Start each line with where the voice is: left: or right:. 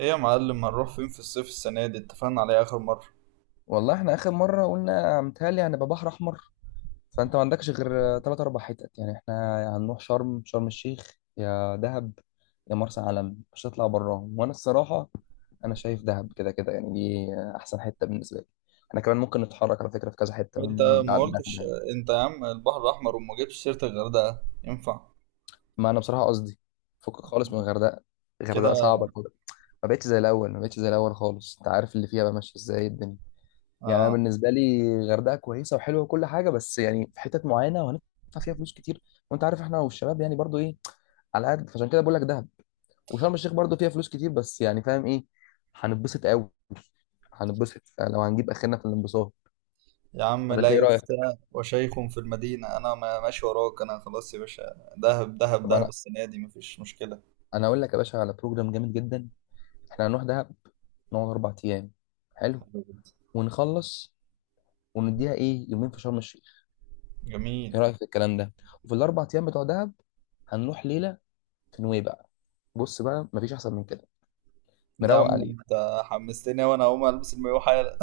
right: ايه يا معلم، هنروح فين في الصيف السنة دي؟ اتفقنا عليه آخر مرة.
left: والله احنا اخر مره قلنا متهيألي هنبقى بحر احمر. فانت ما عندكش غير ثلاث اربع حتت، يعني احنا يا هنروح شرم الشيخ يا دهب يا مرسى علم، مش هتطلع براهم وانا الصراحه. انا شايف دهب كده كده، يعني دي احسن حته بالنسبه لي. احنا كمان ممكن نتحرك على فكره في كذا حته
right: انت
left: من
right: ما
left: بعد دهب
right: قلتش،
left: يعني.
right: انت يا عم البحر الأحمر وما جبتش سيرة الغردقة، ينفع
left: ما انا بصراحه قصدي فكك خالص من الغردقه.
right: كده؟
left: الغردقه صعبه كده. ما بقتش زي الاول، ما بقتش زي الاول خالص. انت عارف اللي فيها بقى ماشيه ازاي الدنيا. يعني انا
right: آه.
left: بالنسبه لي الغردقه كويسه وحلوه وكل حاجه، بس يعني في حتت معينه وهندفع فيها فلوس كتير، وانت عارف احنا والشباب يعني برضو ايه، على قد فعشان كده بقول لك دهب. وشرم الشيخ برضو فيها فلوس كتير، بس يعني فاهم ايه هنتبسط قوي، هنتبسط لو هنجيب اخرنا في الانبساط.
right: يا عم
left: ولا انت
right: لا
left: ايه رايك؟
right: يفتى وشيخ في المدينة. أنا ماشي وراك، أنا خلاص يا باشا. دهب دهب
left: طب
right: دهب
left: انا
right: السنة دي، مفيش مشكلة.
left: انا اقول لك يا باشا على بروجرام جامد جدا. احنا هنروح دهب، نقعد اربع ايام حلو ونخلص، ونديها ايه يومين في شرم الشيخ.
right: جميل.
left: ايه رايك في الكلام ده؟ وفي الاربع ايام بتوع دهب هنروح ليله نوي بقى. بص بقى مفيش احسن من كده،
right: يا
left: مروق
right: عم
left: عليه.
right: انت حمستني، وأنا هقوم ألبس المايوه حالا.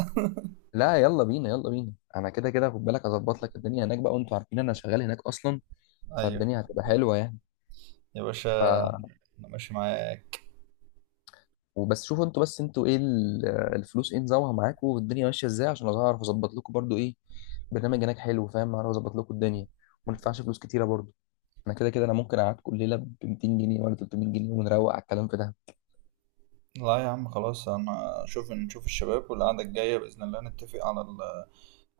left: لا يلا بينا يلا بينا، انا كده كده خد بالك اظبط لك الدنيا هناك بقى، وانتوا عارفين انا شغال هناك اصلا،
right: أيوه.
left: فالدنيا هتبقى حلوه يعني.
right: يا باشا،
left: ف
right: أنا ماشي معاك.
left: وبس شوفوا انتوا بس انتوا ايه الفلوس ايه نظامها معاكم، والدنيا ماشيه ازاي عشان اعرف اظبط لكم برضو ايه برنامج هناك حلو، فاهم، اعرف اظبط لكم الدنيا وما ندفعش فلوس كتيره برضو. انا كده كده انا ممكن اقعدكم الليله ب 200 جنيه ولا 300 جنيه ونروق على الكلام في ده.
right: لا يا عم خلاص، أنا نشوف الشباب، والقعدة الجاية بإذن الله نتفق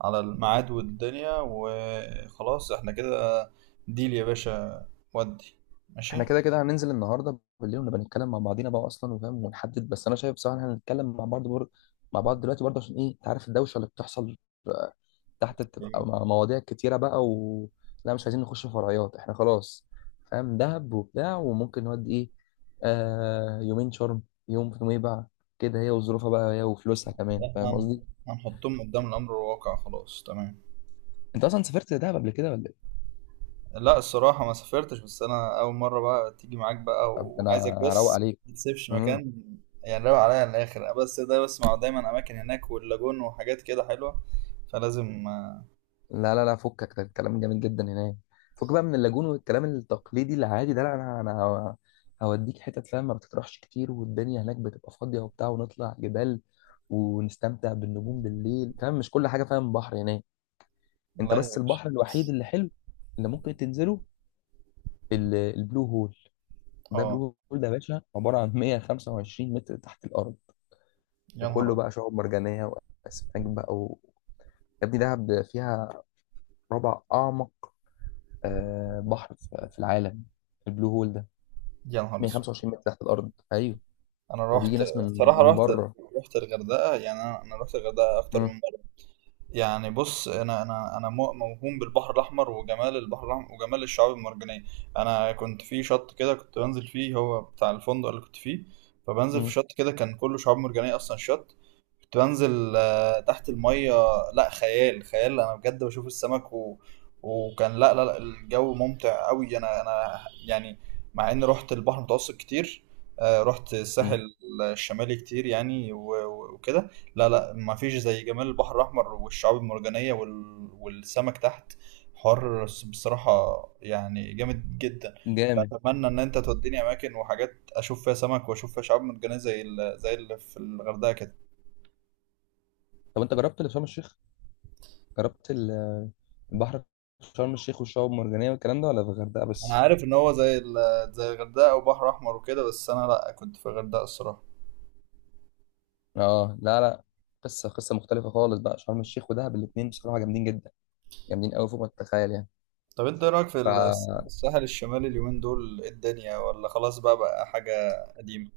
right: على الميعاد والدنيا، وخلاص احنا كده. ديل يا باشا، ودي ماشي.
left: احنا كده كده هننزل النهارده بالليل ونبقى نتكلم مع بعضينا بقى اصلا وفاهم ونحدد، بس انا شايف بصراحه إن احنا هنتكلم مع بعض دلوقتي برضه، عشان ايه انت عارف الدوشه اللي بتحصل آه، تحت بتبقى
right: ايوه.
left: مواضيع كتيره بقى و. لا مش عايزين نخش في فرعيات احنا خلاص، فاهم دهب وبتاع وممكن نودي ايه، آه يومين شرم، يوم في نويبع، كده هي وظروفها بقى هي وفلوسها كمان،
right: احنا
left: فاهم قصدي.
right: هنحطهم قدام الامر الواقع، خلاص تمام.
left: انت اصلا سافرت دهب قبل كده ولا ايه؟
right: لا، الصراحة ما سافرتش. بس انا اول مرة بقى تيجي معاك بقى،
left: طب انا
right: وعايزك
left: هروق
right: بص.
left: عليك.
right: ما تسيبش
left: إمم.
right: مكان. يعني روق عليا الاخر، بس ده بسمع دايما اماكن هناك واللاجون وحاجات كده حلوة، فلازم.
left: لا لا لا فكك ده، الكلام جميل جدا هناك. فك بقى من اللاجون والكلام التقليدي العادي ده، لا انا هوديك حتت، فاهم، ما بتطرحش كتير، والدنيا هناك بتبقى فاضيه وبتاع، ونطلع جبال ونستمتع بالنجوم بالليل، فاهم، مش كل حاجه، فاهم، بحر هناك. انت
right: لا يا
left: بس
right: باشا.
left: البحر الوحيد اللي حلو اللي ممكن تنزله البلو هول. ده
right: اه.
left: بلو هول ده يا باشا عباره عن 125 متر تحت الارض،
right: يا نهار
left: وكله
right: أبيض.
left: بقى شعاب مرجانيه واسماك بقى و... يا ابني دهب فيها ربع اعمق بحر في العالم. البلو هول ده
right: يا نهار اسود.
left: 125 متر تحت الارض ايوه،
right: انا
left: وبيجي
right: رحت
left: ناس من
right: الصراحة
left: من
right: رحت.
left: بره.
right: رحت الغردقة، يعني أنا رحت الغردقة اكتر
left: مم.
right: من. يعني بص، انا موهوم بالبحر الاحمر وجمال البحر الاحمر وجمال الشعاب المرجانيه. انا كنت في شط كده كنت بنزل فيه، هو بتاع الفندق اللي كنت فيه. فبنزل في
left: مم.
right: شط كده كان كله شعاب مرجانيه اصلا الشط. كنت بنزل تحت الميه. لا، خيال خيال، انا بجد بشوف السمك و... وكان، لا لا لا، الجو ممتع قوي. انا يعني، مع اني رحت البحر المتوسط كتير. رحت الساحل
left: مم.
right: الشمالي كتير يعني وكده. لا لا، ما فيش زي جمال البحر الأحمر والشعاب المرجانية والسمك تحت. حوار بصراحة، يعني جامد جدا.
left: جامد.
right: فأتمنى إن أنت توديني أماكن وحاجات أشوف فيها سمك وأشوف فيها شعاب مرجانية زي اللي في الغردقة كده.
left: طب انت جربت اللي في شرم الشيخ، جربت البحر في شرم الشيخ والشعاب المرجانيه والكلام ده، ولا في الغردقه
right: أنا
left: بس؟
right: عارف إن هو زي الغردقة وبحر أحمر وكده، بس أنا لأ، كنت في الغردقة الصراحة.
left: اه لا لا، قصه مختلفه خالص بقى، شرم الشيخ ودهب الاثنين بصراحه جامدين جدا، جامدين قوي فوق ما تتخيل يعني.
right: طب أنت إيه رأيك في
left: ف
right: الساحل الشمالي اليومين دول؟ إيه الدنيا، ولا خلاص بقى حاجة قديمة؟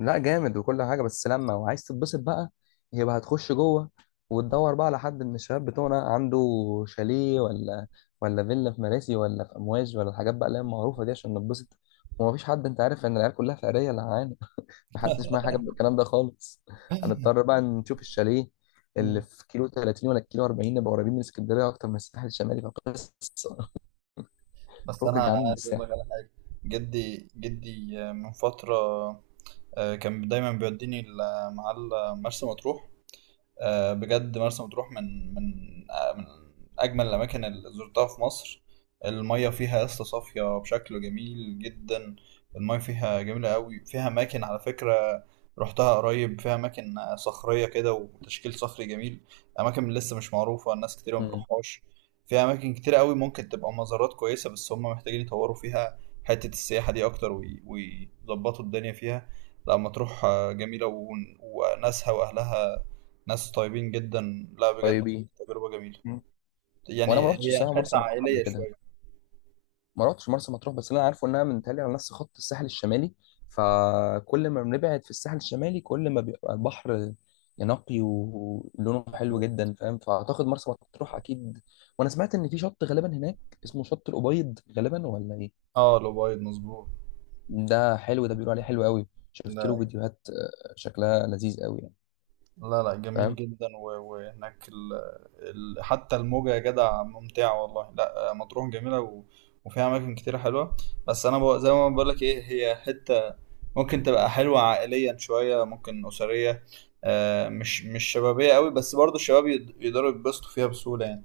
left: لا جامد وكل حاجه، بس لما وعايز تتبسط بقى يبقى هتخش جوه وتدور بقى على حد من الشباب بتوعنا عنده شاليه، ولا فيلا في مراسي، ولا في امواج، ولا الحاجات بقى اللي هي المعروفه دي عشان نتبسط. ومفيش حد، انت عارف ان العيال كلها فقريه اللي معانا، محدش معاه حاجه من الكلام ده خالص. هنضطر بقى نشوف الشاليه اللي
right: مم.
left: في كيلو 30 ولا كيلو 40، نبقى قريبين من اسكندريه اكتر من الساحل الشمالي، فقصه.
right: بس أنا
left: فكك يا عم من
right: عايز
left: الساحل.
right: أقول لك، جدي جدي من فترة، كان دايما بيوديني مرسى مطروح. بجد مرسى مطروح من من اجمل الاماكن اللي زرتها في مصر. الميه فيها يا اسطى صافيه بشكل جميل جدا. الميه فيها جميله قوي. فيها اماكن على فكره، رحتها قريب، فيها اماكن صخريه كده وتشكيل صخري جميل. اماكن لسه مش معروفه، الناس كتير ما
left: مم.
right: بتروحهاش. فيها اماكن كتير قوي ممكن تبقى مزارات كويسه، بس هم محتاجين يطوروا فيها حته السياحه دي اكتر ويظبطوا الدنيا فيها. لا مطروح جميله وناسها واهلها ناس طيبين جدا. لا
left: طيب
right: بجد،
left: ايه؟
right: تجربة جميلة.
left: مم. وانا ما
right: يعني
left: رحتش
right: هي
left: الساحل
right: حتة
left: مرسى مطروح قبل
right: عائلية
left: كده،
right: شوية.
left: ما رحتش مرسى مطروح، بس اللي انا عارفه انها منتهيه على نفس خط الساحل الشمالي، فكل ما بنبعد في الساحل الشمالي كل ما بيبقى البحر نقي ولونه حلو
right: مظبوط.
left: جدا، فاهم، فاعتقد مرسى مطروح اكيد. وانا سمعت ان في شط غالبا هناك اسمه شط الابيض غالبا، ولا ايه؟
right: اه، الأوبايد مظبوط.
left: ده حلو، ده بيقولوا عليه حلو قوي، شفت له
right: لا
left: فيديوهات شكلها لذيذ قوي يعني،
right: لا لا، جميل
left: فاهم.
right: جدا وهناك حتى الموجة يا جدع ممتعة والله. لا مطروح جميلة وفيها أماكن كتير حلوة. بس أنا زي ما بقول لك، إيه هي حتة ممكن تبقى حلوة عائليا شوية، ممكن أسرية. مش شبابية قوي، بس برضو الشباب يقدروا يتبسطوا فيها بسهولة يعني.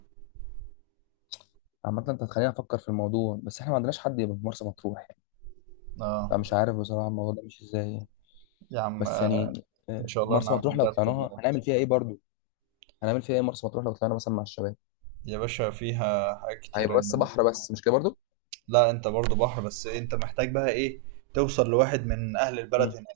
left: عامة انت هتخليني افكر في الموضوع، بس احنا ما عندناش حد يبقى في مرسى مطروح يعني،
right: اه
left: فمش عارف بصراحة الموضوع ده مش ازاي يعني.
right: يا عم،
left: بس يعني
right: إن شاء الله
left: مرسى مطروح لو
right: نرتب.
left: طلعناها هنعمل فيها ايه برضو؟ هنعمل فيها ايه مرسى مطروح لو طلعنا مثلا مع الشباب؟
right: يا باشا، فيها حاجات كتيرة
left: هيبقى
right: يعني
left: بس
right: انت.
left: بحر، بس مش كده برضو.
right: لا، انت برضو بحر بس، انت محتاج بقى ايه؟ توصل لواحد من اهل البلد
left: مم.
right: هنا.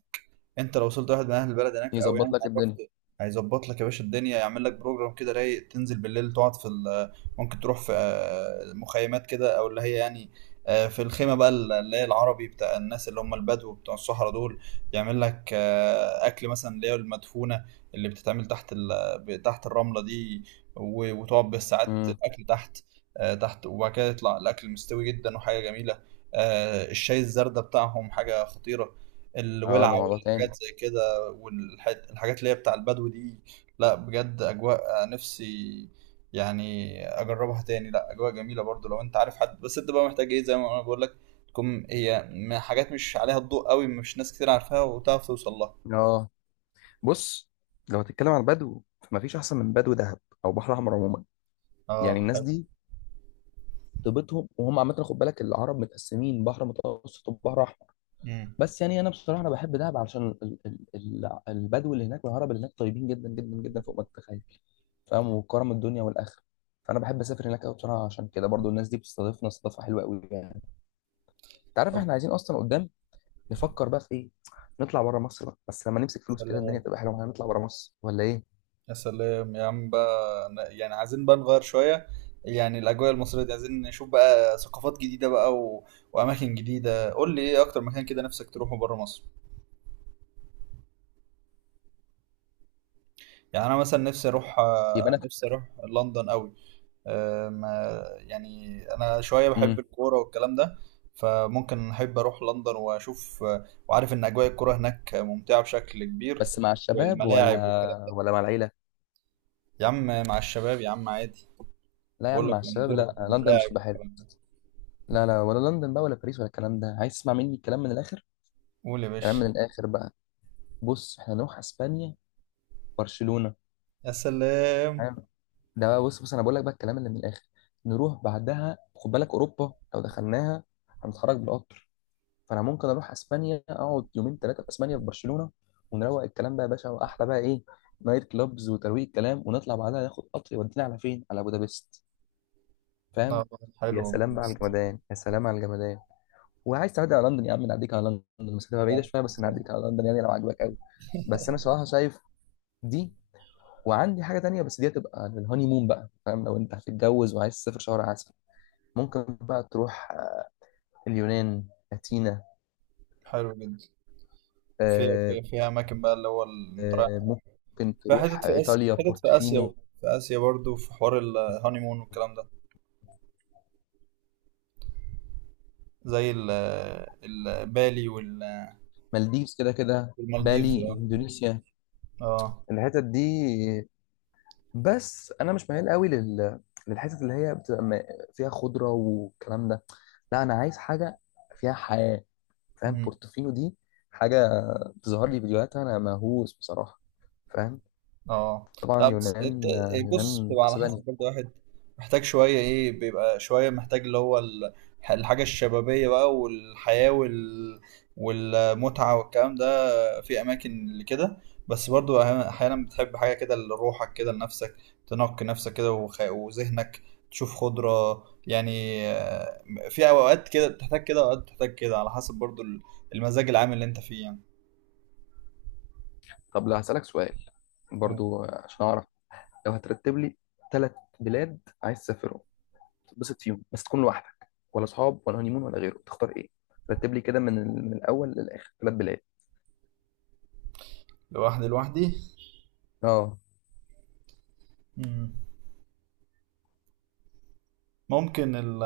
right: انت لو وصلت واحد من اهل البلد هناك او يعني
left: يظبط لك الدنيا.
right: اتعرفت، هيظبط لك يا باشا الدنيا، يعمل لك بروجرام كده رايق تنزل بالليل تقعد في ال- آه، ممكن تروح في مخيمات كده، او اللي هي يعني في الخيمة بقى اللي هي العربي، بتاع الناس اللي هم البدو بتوع الصحراء دول. يعمل لك أكل مثلا، اللي هي المدفونة، اللي بتتعمل تحت الرملة دي، وتقعد بالساعات
left: امم
right: الأكل تحت. تحت، وبعد كده يطلع الأكل مستوي جدا وحاجة جميلة. الشاي الزردة بتاعهم حاجة خطيرة،
left: اه، ده
right: الولعة
left: موضوع تاني.
right: والحاجات زي كده، والحاجات اللي هي بتاع البدو دي. لا بجد، أجواء نفسي يعني أجربها تاني. لا، أجواء جميلة برضو لو أنت عارف حد. بس أنت بقى محتاج إيه زي ما أنا بقول لك، تكون هي حاجات مش عليها الضوء قوي، مش ناس كتير عارفاها وتعرف توصل لها.
left: اه بص، لو هتتكلم عن البدو فمفيش احسن من بدو دهب او بحر احمر عموما. يعني
right: اه،
left: الناس
right: حلو.
left: دي طيبتهم، وهم عامه خد بالك العرب متقسمين بحر متوسط وبحر احمر،
right: امم
left: بس يعني انا بصراحه انا بحب دهب عشان البدو اللي هناك والعرب اللي هناك طيبين جدا جدا جدا فوق ما تتخيل، فاهم، وكرم الدنيا والاخره. فانا بحب اسافر هناك قوي بصراحه، عشان كده برضو الناس دي بتستضيفنا استضافه حلوه قوي يعني. انت عارف
right: طب،
left: احنا عايزين اصلا قدام نفكر بقى في ايه، نطلع بره مصر بقى بس لما نمسك فلوس كده، الدنيا
right: سلام.
left: تبقى حلوه معانا، نطلع بره مصر ولا ايه؟
right: يا سلام يا عم بقى، يعني عايزين بقى نغير شوية، يعني الأجواء المصرية دي. عايزين نشوف بقى ثقافات جديدة بقى وأماكن جديدة. قول لي إيه أكتر مكان كده نفسك تروحه بره مصر؟ يعني انا مثلا نفسي اروح
left: يبقى انا.
right: آه، نفسي اروح لندن قوي. يعني انا شويه
left: امم
right: بحب الكوره والكلام ده، فممكن احب اروح لندن واشوف، وعارف ان اجواء الكوره هناك ممتعه بشكل كبير،
left: بس مع الشباب
right: والملاعب
left: ولا
right: والكلام ده.
left: ولا مع العيله؟
right: يا عم، مع الشباب يا عم، عادي.
left: لا يا
right: بقول
left: عم
right: لك
left: مع الشباب،
right: نزور
left: لا لندن مش
right: ملاعب
left: تبقى حلوه،
right: والكلام ده.
left: لا لا، ولا لندن بقى ولا باريس ولا الكلام ده. عايز تسمع مني الكلام من الاخر؟
right: قول يا
left: كلام
right: باشا.
left: من الاخر بقى، بص احنا نروح اسبانيا، برشلونه،
right: يا سلام،
left: تمام. ده بقى بص انا بقول لك بقى الكلام اللي من الاخر. نروح بعدها خد بالك، اوروبا لو دخلناها هنتحرك بالقطر. فانا ممكن اروح اسبانيا، اقعد يومين ثلاثه في اسبانيا في برشلونه، ونروق الكلام بقى يا باشا، واحلى بقى ايه، نايت كلابز وترويق الكلام، ونطلع بعدها ناخد قطر يودينا على فين، على بودابست، فاهم.
right: آه،
left: يا
right: حلو
left: سلام بقى على الجمدان، يا سلام على الجمدان. وعايز تعدي على لندن يا عم نعديك على لندن، المسافه
right: يا
left: بعيده
right: عم،
left: شويه بس نعديك على لندن، يعني لو عجبك قوي. بس انا صراحه شايف دي، وعندي حاجة تانية بس دي هتبقى للهاني مون بقى، فاهم، لو انت هتتجوز وعايز تسافر شهر عسل ممكن بقى تروح اليونان، أثينا،
right: حلو جدا. فيها
left: آه،
right: فيها فيها اماكن بقى اللي هو،
left: آه، ممكن
right: في حتت
left: تروح
right: في آسيا،
left: إيطاليا،
right: حتت في آسيا بقى.
left: بورتوفينو.
right: في آسيا برضو في حوار الهانيمون والكلام ده، زي بالي
left: مالديفز كده كده،
right: والمالديفز.
left: بالي،
right: اه.
left: إندونيسيا،
right: اه.
left: الحتت دي، بس أنا مش ميال قوي لل للحتت اللي هي بتبقى فيها خضرة والكلام ده. لا أنا عايز حاجة فيها حياة، فاهم.
right: مم.
left: بورتوفينو دي حاجة تظهر لي فيديوهاتها، أنا مهووس بصراحة، فاهم.
right: اه.
left: طبعا
right: لا، بس انت
left: يونان آه،
right: إيه؟ بص،
left: يونان
right: بتبقى على
left: قصة
right: حسب
left: تانية.
right: برضو واحد محتاج شوية ايه، بيبقى شوية محتاج اللي هو الحاجة الشبابية بقى، والحياة والمتعة والكلام ده. في اماكن لكده، بس برضو احيانا بتحب حاجه كده لروحك كده لنفسك، تنقي نفسك كده وذهنك، تشوف خضره يعني. في اوقات كده بتحتاج كده، اوقات بتحتاج كده، على حسب برضو المزاج العام اللي انت فيه يعني.
left: طب لا هسألك سؤال
right: أو،
left: برضو عشان أعرف، لو هترتب لي ثلاث بلاد عايز تسافرهم تتبسط فيهم بس، تكون لوحدك ولا أصحاب ولا هنيمون ولا غيره، تختار إيه؟ رتب لي كده من الأول للآخر ثلاث بلاد.
right: لوحدي، لوحدي.
left: اه
right: مم. ممكن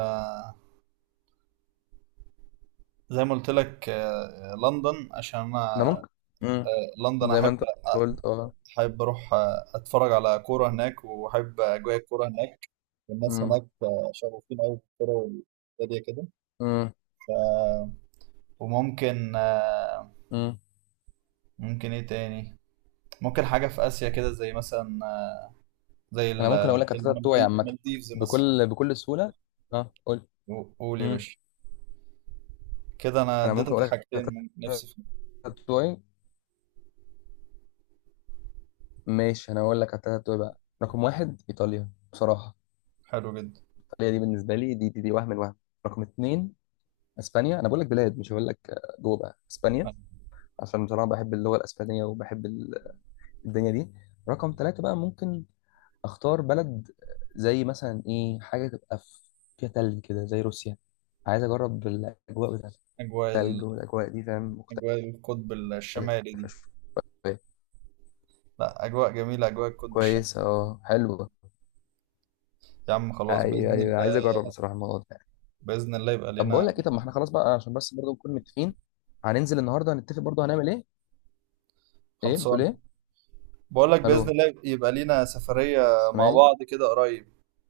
right: زي ما قلت لك لندن عشان انا،
left: أنا ممكن. مم.
right: لندن،
left: زي ما
right: احب
left: أنت قلت اه.
right: احب اروح اتفرج على كوره هناك، واحب اجواء الكوره هناك. الناس
left: مم.
right: هناك شغوفين قوي بالكوره، والدنيا كده.
left: مم.
right: وممكن،
left: مم.
right: ممكن ايه تاني؟ ممكن حاجة في آسيا كده، زي مثلا زي
left: أنا ممكن أقول لك التلاتة بتوعي عامة،
right: المالديفز مثلا.
left: بكل سهولة. اه قول.
right: قول يا
left: مم.
right: باشا. كده انا
left: أنا ممكن
right: اديتك
left: أقول لك
right: حاجتين
left: التلاتة
right: من نفسي فيهم.
left: بتوعي. ماشي انا اقول لك على التلاتة بتوعي بقى. رقم واحد ايطاليا بصراحه،
right: حلو جدا.
left: ايطاليا دي بالنسبه لي، دي وهم الوهم. رقم اتنين اسبانيا، انا بقول لك بلاد مش هقول لك جوه بقى اسبانيا، عشان بصراحه بحب اللغه الاسبانيه وبحب الدنيا دي. رقم تلاته بقى ممكن اختار بلد، زي مثلا ايه، حاجه تبقى فيها تلج كده زي روسيا، عايز اجرب الاجواء بتاعت
right: اجواء
left: التلج والاجواء دي، فاهم، مختلفه
right: اجواء القطب الشمالي دي.
left: شويه.
right: لا، اجواء جميلة اجواء القطب الشمالي.
left: كويسه اه حلوه.
right: يا عم خلاص
left: ايوه
right: بإذن الله.
left: ايوه، عايز اجرب بصراحه الموضوع ده.
right: بإذن الله يبقى
left: طب بقول
right: لينا.
left: لك ايه، طب ما احنا خلاص بقى، عشان بس برضه نكون متفقين هننزل النهارده هنتفق برضه هنعمل ايه؟ ايه بتقول
right: خلصان.
left: ايه؟
right: بقول لك بإذن
left: الو،
right: الله يبقى لينا سفرية مع
left: سامعني؟
right: بعض كده قريب.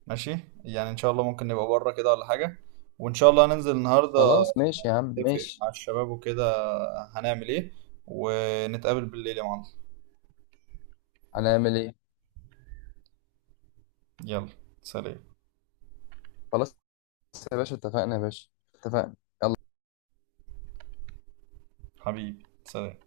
right: ماشي. يعني ان شاء الله ممكن نبقى بره كده ولا حاجة. وان شاء الله هننزل النهارده
left: خلاص ماشي يا عم
right: نتفق
left: ماشي،
right: مع الشباب وكده، هنعمل ايه، ونتقابل بالليل يا معلم.
left: هنعمل ايه.
right: يلا، سلام.
left: خلاص يا باشا اتفقنا، يا باشا اتفقنا.
right: حبيبي، سلام.